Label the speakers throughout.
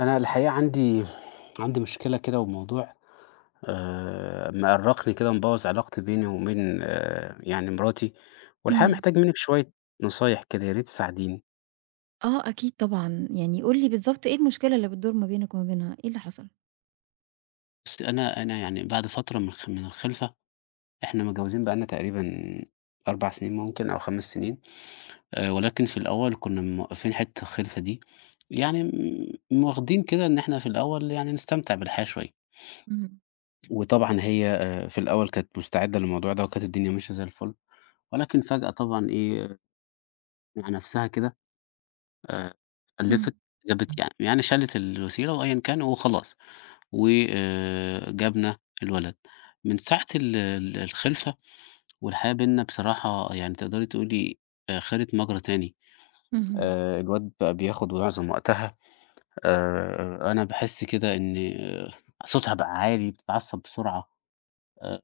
Speaker 1: أنا الحقيقة عندي مشكلة كده وموضوع مأرّقني كده ومبوّظ علاقتي بيني وبين يعني مراتي، والحقيقة
Speaker 2: إمم.
Speaker 1: محتاج منِّك شوية نصايح كده يا ريت تساعديني.
Speaker 2: آه أكيد طبعًا، يعني قُل لي بالضبط إيه المشكلة اللي بتدور ما بينك وما بينها، إيه اللي حصل؟
Speaker 1: بُصّي، أنا يعني بعد فترة من الخلفة، إحنا متجوّزين بقى لنا تقريبًا 4 سنين ممكن أو 5 سنين، ولكن في الأول كُنّا موقّفين حتّة الخلفة دي، يعني واخدين كده إن إحنا في الأول يعني نستمتع بالحياة شوية،
Speaker 2: اهم،
Speaker 1: وطبعًا هي في الأول كانت مستعدة للموضوع ده، وكانت الدنيا ماشية زي الفُل. ولكن فجأة طبعًا إيه، مع نفسها كده، آآ،
Speaker 2: إمم،
Speaker 1: ألّفت جابت، يعني شالت الوسيلة وأيًا كان وخلاص، وآآ، جابنا الولد. من ساعة ال ال الخلفة، والحياة بيننا بصراحة يعني تقدري تقولي خدت مجرى تاني.
Speaker 2: اهم،
Speaker 1: الواد بقى بياخد معظم وقتها. أنا باحس كده إن صوتها بقى عالي، بتتعصب بسرعة، آآ،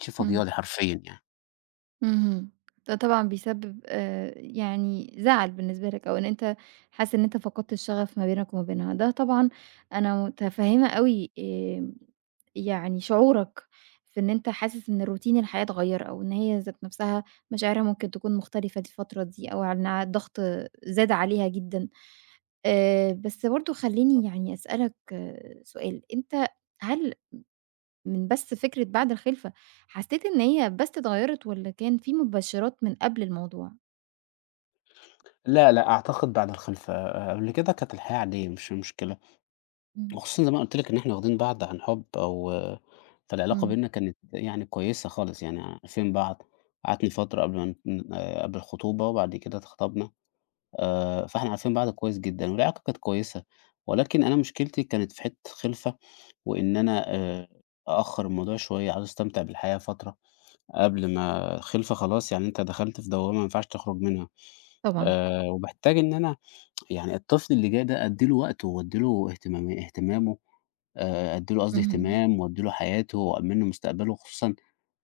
Speaker 1: شي
Speaker 2: إمم،
Speaker 1: فاضية لي حرفيًا يعني.
Speaker 2: اهم. ده طبعًا بيسبب يعني زعل بالنسبة لك أو إن أنت حاسس إن أنت فقدت الشغف ما بينك وما بينها، ده طبعًا أنا متفهمة أوي يعني شعورك في إن أنت حاسس إن روتين الحياة اتغيّر أو إن هي ذات نفسها مشاعرها ممكن تكون مختلفة دي الفترة دي أو إنها الضغط زاد عليها جدًا. بس برضه خلّيني يعني أسألك آه، سؤال، أنت هل من بس فكرة بعد الخلفة حسّيت إن هي بس اتغيّرت والّا كان في مبشرات من قبل الموضوع؟
Speaker 1: لا، لأ، أعتقد بعد الخلفة. آه، قبل كده كانت الحياة عادية مش مشكلة.
Speaker 2: إمم.
Speaker 1: وخصوصًا زي ما قُلت لك إن إحنا واخدين بعض عن حُب، أو فالعلاقة
Speaker 2: إمم،
Speaker 1: بيننا كانت يعني كويسة خالص، يعني عارفين بعض. قعدنا فترة قبل ما ن قبل الخطوبة، وبعد كده اتخطبنا. فإحنا عارفين بعض كويس جدًا والعلاقة كانت كويسة، ولكن أنا مشكلتي كانت في حتّة الخِلفة، وإن أنا أأخّر الموضوع شوية، عاوز أستمتع بالحياة فترة قبل ما الخِلفة خلاص، يعني أنت دخلت في دوّامة ما ينفعش تخرُج منها.
Speaker 2: طبعًا،
Speaker 1: وباحتاج إن أنا يعني الطفل اللي جاي ده أدّي له وقته، وأدّي له اهتمامه، أدّي له، قصدي،
Speaker 2: اهم،
Speaker 1: اهتمام، وأدّي له حياته، وأأمِّن له مستقبله، خصوصًا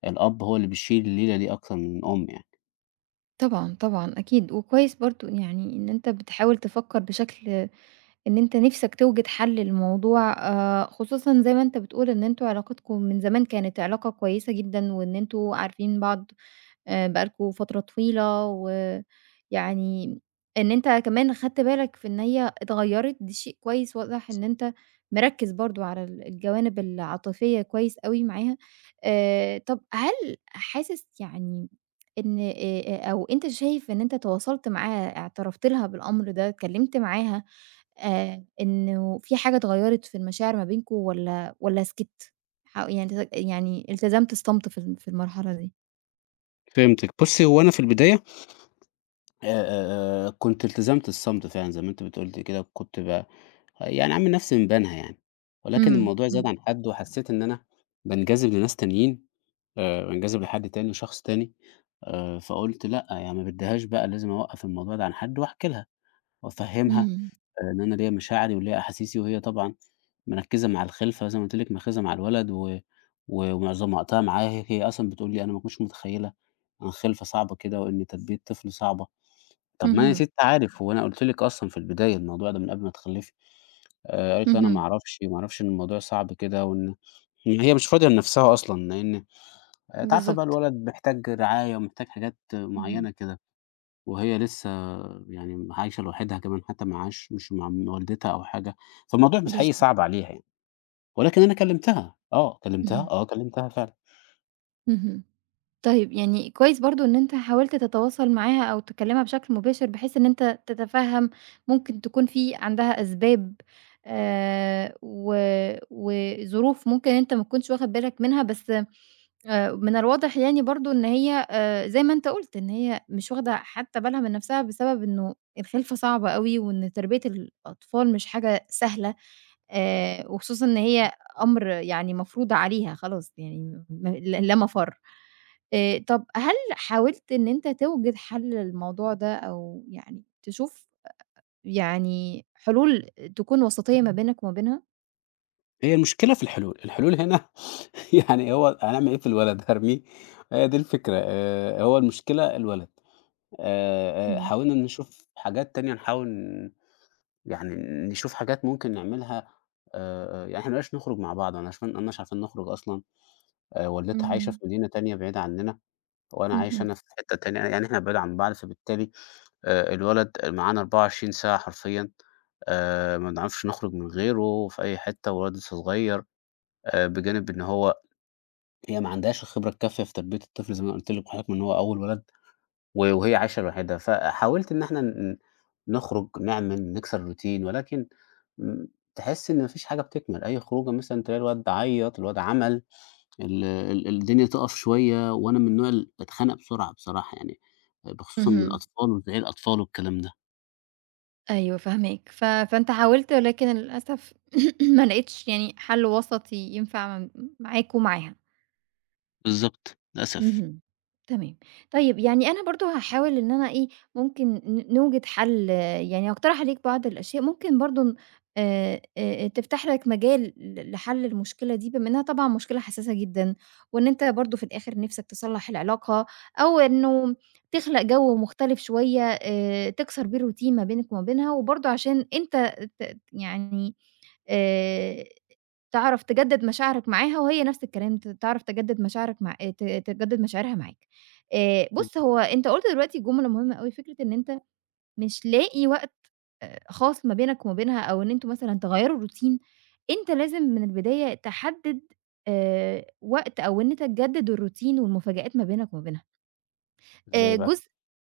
Speaker 1: الأب هو اللي بيشيل الليلة دي أكتر من الأم يعني.
Speaker 2: طبعًا، طبعًا أكيد، وكويس برضه يعني إن أنت بتحاول تفكّر بشكل إن أنت نِفْسك توجد حل للموضوع خصوصًا زي ما أنت بتقول إن أنتم علاقتكم من زمان كانت علاقة كويسة جدًا وإن أنتم عارفين بعض بقى لكم فترة طويلة، ويعني إن أنت كمان خدت بالك في إن هي اتغيّرت دي شيء كويس، واضح إن أنت مركّز برضه على الجوانب العاطفية كويس أوي معاها. طَب هل حاسس يعني إن أو أنت شايف إن أنت تواصلت معاها، اعترفت لها بالأمر ده، اتكلّمت معاها إنه في حاجة اتغيّرت في المشاعر ما بينكم والّا سكِت؟ يعني يعني التزمت الصمت في في المرحلة دي؟
Speaker 1: فهمتِك. بُصّي، هو أنا في البداية كنت التزمت الصمت فعلًا زي ما أنتِ بتقولي كده، كنت يعني عامل نفسي من بينها يعني. ولكن
Speaker 2: إمم،
Speaker 1: الموضوع زاد
Speaker 2: إمم.
Speaker 1: عن حدّه وحسّيت إن أنا بانجذب لناس تانيين. بانجذب لحد تاني وشخص تاني. فقُلت: لأ، يعني ما بدّيهاش بقى، لازم أوقّف الموضوع ده عن حدّه وأحكي لها وأفهّمها
Speaker 2: إمم،
Speaker 1: إن أنا ليّا مشاعري وليّا أحاسيسي، وهي طبعًا مركّزة مع الخِلفة زي ما قُلت لِك، مركّزة مع الولد و و ومعظم وقتها معاه. هي أصلًا بتقول لي: "أنا ما كنتش متخيّلة إن الخِلفة صعبة كده، وإن تربية طفل صعبة." طَب ما أنا يا
Speaker 2: اهم،
Speaker 1: سِتّي عارف، هو أنا قُلت لِك أصلًا في البداية الموضوع ده من قبل ما تخلّفي. قالت لي: "أنا ما
Speaker 2: اهم،
Speaker 1: أعرفش، ما أعرفش إن الموضوع صعب كده، وإن" إن هي مش فاضية لنَفْسها أصلًا، لإن أنتِ عارفة بقى
Speaker 2: بالضبط،
Speaker 1: الولد محتاج رعاية ومحتاج حاجات
Speaker 2: اهم،
Speaker 1: معيّنة كده، وهي لسّه يعني عايشة لوحدها كمان، حتّى معاهاش، مش مع والدتها أو حاجة، فالموضوع مش حقيقي
Speaker 2: بالضبط،
Speaker 1: صعب عليها يعني. ولكن أنا كلّمتها، آه، كلّمتها،
Speaker 2: اهم،
Speaker 1: آه، كلّمتها فعلًا.
Speaker 2: اهم. طيب يعني كويس برضه إن أنت حاولت تتواصل معاها أو تكلمها بشكل مباشر، بحيث إن أنت تتفهم ممكن تكون في عندها أسباب و وظروف ممكن أنت ما تكونش واخد بالك منها، بس من الواضح يعني برضه إن هي زي ما أنت قُلت إن هي مش واخدة حتى بالها من نفسها، بسبب إنه الخلفة صعبة أوي، وإن تربية الأطفال مش حاجة سهلة، وخصوصًا إن هي أمر يعني مفروض عليها خلاص يعني م ل لا مفر. طب هل حاولت إن أنت توجد حل للموضوع ده، أو يعني تشوف يعني حلول تكون وسطية ما بينك وما بينها؟
Speaker 1: هي المشكلة في الحلول. الحلول هنا يعني هو هنعمل إيه في الولد، هارميه؟ هي دي الفكرة. هو المشكلة الولد.
Speaker 2: إمم،
Speaker 1: حاولنا نشوف حاجات تانية، نحاول يعني نشوف حاجات ممكن نعملها. يعني إحنا ما بقيناش نخرج مع بعض، ما بقيناش عارفين نخرج أصلًا. والدتها عايشة
Speaker 2: اهم،
Speaker 1: في مدينة تانية بعيدة عنّنا، وأنا عايش
Speaker 2: اهم،
Speaker 1: أنا في حتّة تانية، يعني إحنا بعيد عن بعض، فبالتالي الولد معانا 24 ساعة حرفيًا. ما بنعرفش نخرج من غيره في أي حتّة، والولد لسه صغير، بجانب إن هي ما عندهاش الخبرة الكافية في تربية الطفل زي ما قُلت لِك وحضرتِك إن هو أول ولد، وهي عايشة لوحدها. فحاولت إن إحنا نخرج، نعمل، نكسر الروتين، ولكن م تحسّي إن ما فيش حاجة بتكمل. أي خروجة مثلًا تلاقي الواد عيّط، الواد عمل. ال ال الدنيا تُقف شوية، وأنا من النوع اللي باتخنق بسرعة بصراحة يعني، بخصوصًا من
Speaker 2: اهم.
Speaker 1: الأطفال وزعيق الأطفال والكلام ده.
Speaker 2: أيوه فاهماك، فأنت حاولت ولكن للأسف ما لقيتش يعني حل وسطي ينفع معاك ومعاها.
Speaker 1: بالضبط، للأسف.
Speaker 2: اهم، تمام. طيب، يعني أنا برضه هاحاول إن أنا إيه، ممكن نوجد حل آه، يعني هاقترح عليك بعض الأشياء ممكن برضه آآ تفتح لك مجال لحل المشكلة دي، بما إنها طبعًا مشكلة حساسة جدًا، وإن أنت برضه في الآخر نِفْسك تصلّح العلاقة أو إنه تخلق جو مختلف شوية تكسر بيه الroutine ما بينك وما بينها، وبرضه عشان أنت يعني آآ تعرف تجدد مشاعرك معاها، وهي نفس الكلام تعرف تجدد مشاعرك مع تجدد مشاعرها معاك. بُص
Speaker 1: بالضبط.
Speaker 2: هو أنت قُلت دلوقتي جملة مهمة أوي، فكرة إن أنت مش لاقي وقت خاص ما بينك وما بينها، أو إن أنتم مثلًا تغيّروا الروتين، أنت لازم من البداية تحدد وقت أو إن أنت تجدد الروتين والمفاجآت ما بينك وما بينها.
Speaker 1: إزاي
Speaker 2: آآ،
Speaker 1: بقى؟
Speaker 2: جزء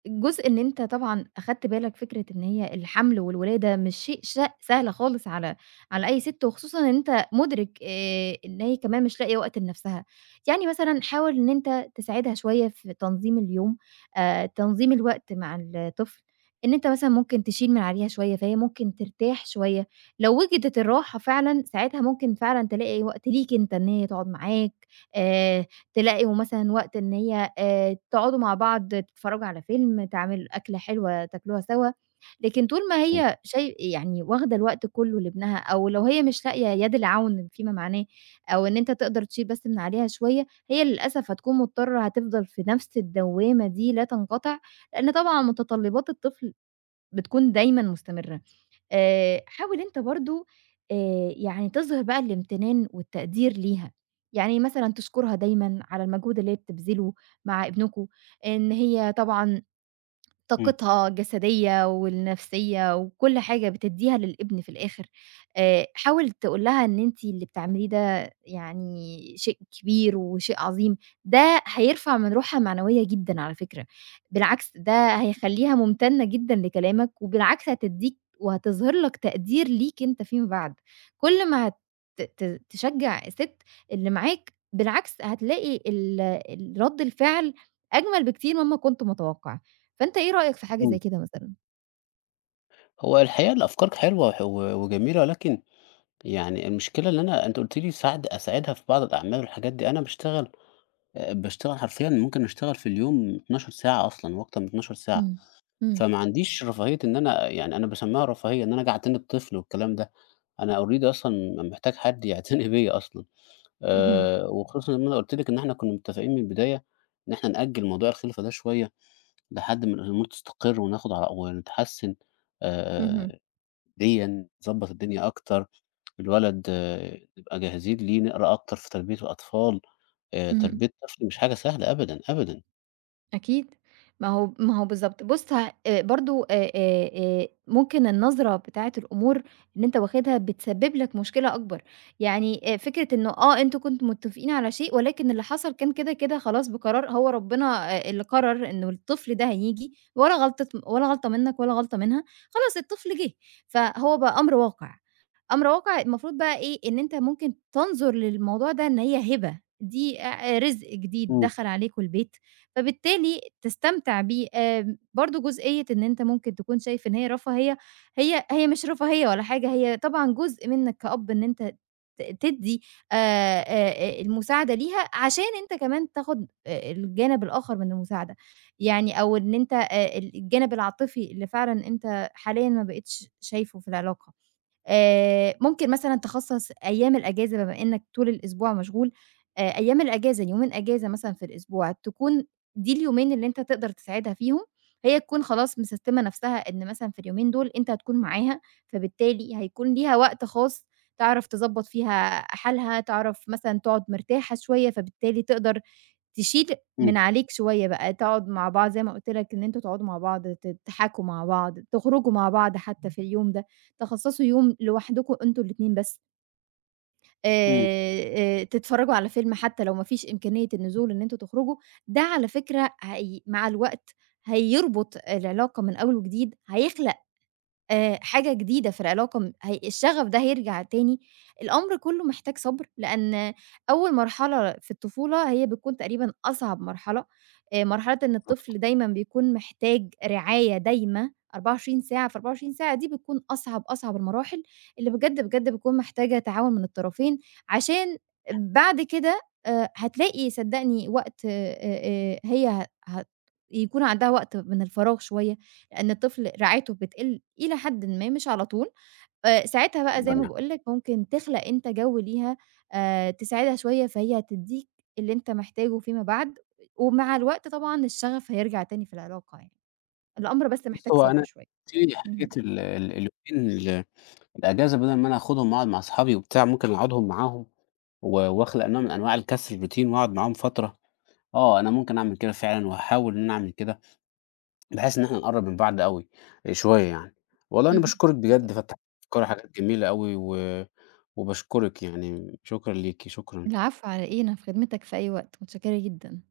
Speaker 2: جزء إن أنت طبعًا أخدت بالك فكرة إن هي الحمل والولادة مش شيء سهل خالص على على أي ست، وخصوصًا إن أنت مُدرك إن هي كمان مش لاقية وقت لنفسها. يعني مثلًا حاول إن أنت تساعدها شوية في تنظيم اليوم، تنظيم الوقت مع الطفل، إن أنت مثلًا ممكن تشيل من عليها شوية، فهي ممكن ترتاح شوية. لو وجدت الراحة فعلًا، ساعتها ممكن فعلًا تلاقي وقت ليك أنت، إن هي تقعد معاك آآ تلاقوا مثلًا وقت إن هي تقعدوا مع بعض تتفرّجوا على فيلم، تعملوا أكلة حلوة تاكلوها سوا، لكن طول ما
Speaker 1: إمم،
Speaker 2: هي يعني واخدة الوقت كُلّه لابنها أو لو هي مش لاقية يد العون فيما معناه أو إن أنت تقدر تشيل بس من عليها شوية، هي للأسف هتكون مضطرة هتفضل في نَفْس الدوّامة دي لا تنقطع، لإن طبعًا متطلّبات الطفل بتكون دايمًا مستمرة. حاول أنت برضه يعني تظهر بقى الامتنان والتقدير ليها، يعني مثلًا تشكرها دايمًا على المجهود اللي هي بتبذله مع ابنكم، إن هي طبعًا
Speaker 1: إمم،
Speaker 2: طاقتها الجسدية والنفسية وكل حاجة بتدّيها للابن في الآخر، حاول تقول لها إن أنتِ اللي بتعمليه ده يعني شيء كبير وشيء عظيم، ده هيرفع من روحها معنوية جدًا على فكرة، بالعكس ده هيخلّيها ممتنة جدًا لكلامك، وبالعكس هتدّيك وهتظهر لك تقدير ليك أنت فيما بعد، كل ما هت ت تشجّع الست اللي معاك بالعكس هتلاقي ال ال رد الفعل أجمل بكتير مما كنت متوقع. فأنت إيه رأيك في حاجة زي
Speaker 1: إمم.
Speaker 2: كده مثلًا؟
Speaker 1: هو الحقيقة الأفكار حلوة وح و وجميلة، ولكن يعني المشكلة اللي أنتِ قُلتِ لي أساعدها في بعض الأعمال والحاجات دي. أنا باشتغل حرفيًا ممكن أشتغل في اليوم 12 ساعة أصلًا وأكتر من 12 ساعة.
Speaker 2: إمم، إمم،
Speaker 1: فما عنديش رفاهية إن أنا، يعني أنا باسمّيها رفاهية، إن أنا آجي أعتني بطفل والكلام ده. أنا already أصلًا محتاج حد يعتني بيّا أصلًا.
Speaker 2: اهم،
Speaker 1: وخصوصًا لمّا أنا قُلت لِك إن إحنا كُنّا متّفقين من البداية إن إحنا نأجّل موضوع الخِلفة ده شوية لحد ما الأمور تستقر وناخُد على ونتحسّن
Speaker 2: اهم،
Speaker 1: آآ ماديًا، نضبّط الدنيا أكتر. الولد آه، نبقى جاهزين ليه، نقرا أكتر في تربية الأطفال.
Speaker 2: اهم.
Speaker 1: تربية طفل مش حاجة سهلة أبدًا، أبدًا.
Speaker 2: أكيد. ما هو بالضبط. بُص ه برضه آآ ممكن النظرة بتاعة الأمور اللي أنت واخدها بتسبب لك مشكلة أكبر. يعني فكرة إنه آه، أنتم كنتم متفقين على شيء ولكن اللي حصل كان كده، كده خلاص بقرار هو ربنا اللي قرر إنه الطفل ده هييجي ولا غلطة منّك ولا غلطة منها، خلاص الطفل جِه. فهو بقى أمر واقع. أمر واقع المفروض بقى إيه، إن أنت ممكن تنظر للموضوع ده إن هي هبة، دي أ رزق جديد
Speaker 1: إمم،
Speaker 2: دخل عليكم البيت فبالتالي تستمتع بيه. آمم، برضه جزئية إن أنت ممكن تكون شايف إن هي رفاهية، هي مش رفاهية ولا حاجة، هي طبعًا جزء منك كأب إن أنت تدّي المساعدة ليها عشان أنت كمان تاخد الجانب الآخر من المساعدة، يعني أو إن أنت الجانب العاطفي اللي فعلًا أنت حاليًا ما بقيتش شايفه في العلاقة. ممكن مثلًا تخصّص أيام الأجازة بما إنّك طول الأسبوع مشغول، أيام الأجازة يومين أجازة مثلًا في الأسبوع تكون دي اليومين اللي أنت تقدر تساعدها فيهم، هي تكون خلاص مسستمة نفسها إن مثلًا في اليومين دول أنت هتكون معاها، فبالتالي هيكون ليها وقت خاص تعرف تضبّط فيها حالها، تعرف مثلًا تقعد مرتاحة شوية، فبالتالي تقدر تشيل من عليك شوية بقى، تقعد مع بعض زي ما قُلت لك إن أنتم تقعدوا مع بعض، تضحكوا مع بعض، تخرجوا مع بعض حتى في اليوم ده. تخصّصوا يوم لوحدكم أنتم الاتنين بس،
Speaker 1: إمم،
Speaker 2: تتفرّجوا على فيلم حتى لو ما فيش إمكانية النزول إن أنتم تخرجوا، ده على فكرة هي مع الوقت هيربط العلاقة من أول وجديد، هيخلق حاجة جديدة في العلاقة هي الشغف ده هيرجع تاني، الأمر كُلّه محتاج صبر، لأن أول مرحلة في الطفولة هي بتكون تقريبًا أصعب مرحلة، مرحلة إن الطفل دايمًا بيكون محتاج رعاية دايمة 24 ساعة، في 24 ساعة دي بتكون أصعب، أصعب المراحل، اللي بجد، بجد بتكون محتاجة تعاون من الطرفين، عشان بعد كده هتلاقي صدّقني وقت آآ هي ه هت يكون عندها وقت من الفراغ شوية، إن الطفل رعايته بتقِل إلى حدٍ ما، مش على طول، ساعتها بقى زي ما
Speaker 1: إمم.
Speaker 2: باقول لك ممكن تخلق أنت جو ليها تساعدها شوية، فهي هتدّيك اللي أنت محتاجه فيما بعد، ومع الوقت طبعًا الشغف هيرجع تاني في العلاقة يعني، الأمر بس
Speaker 1: بُص،
Speaker 2: محتاج
Speaker 1: هو
Speaker 2: صبر
Speaker 1: أنا
Speaker 2: شوية.
Speaker 1: في حكاية
Speaker 2: اهم،
Speaker 1: ال ال اليومين الأجازة، بدل ما أنا آخُدهم وأقعد مع أصحابي وبتاع، ممكن أقعدهم معاهم، وأخلق نوع من أنواع الكسر الروتين وأقعد معاهم فترة. آه، أنا ممكن أعمل كده فعلًا وهاحاول إن أنا أعمل كده، بحيث إن إحنا نقرّب من بعض أوي شوية يعني. والله أنا
Speaker 2: اهم،
Speaker 1: باشكرك
Speaker 2: بالضبط.
Speaker 1: بجد، فتحت أفكار وحاجات جميلة أوي، وباشكرك يعني. شكرًا ليكِ، شكرًا.
Speaker 2: العفو على إيه، أنا في خدمتك في أي وقت، متشكرة جدًا.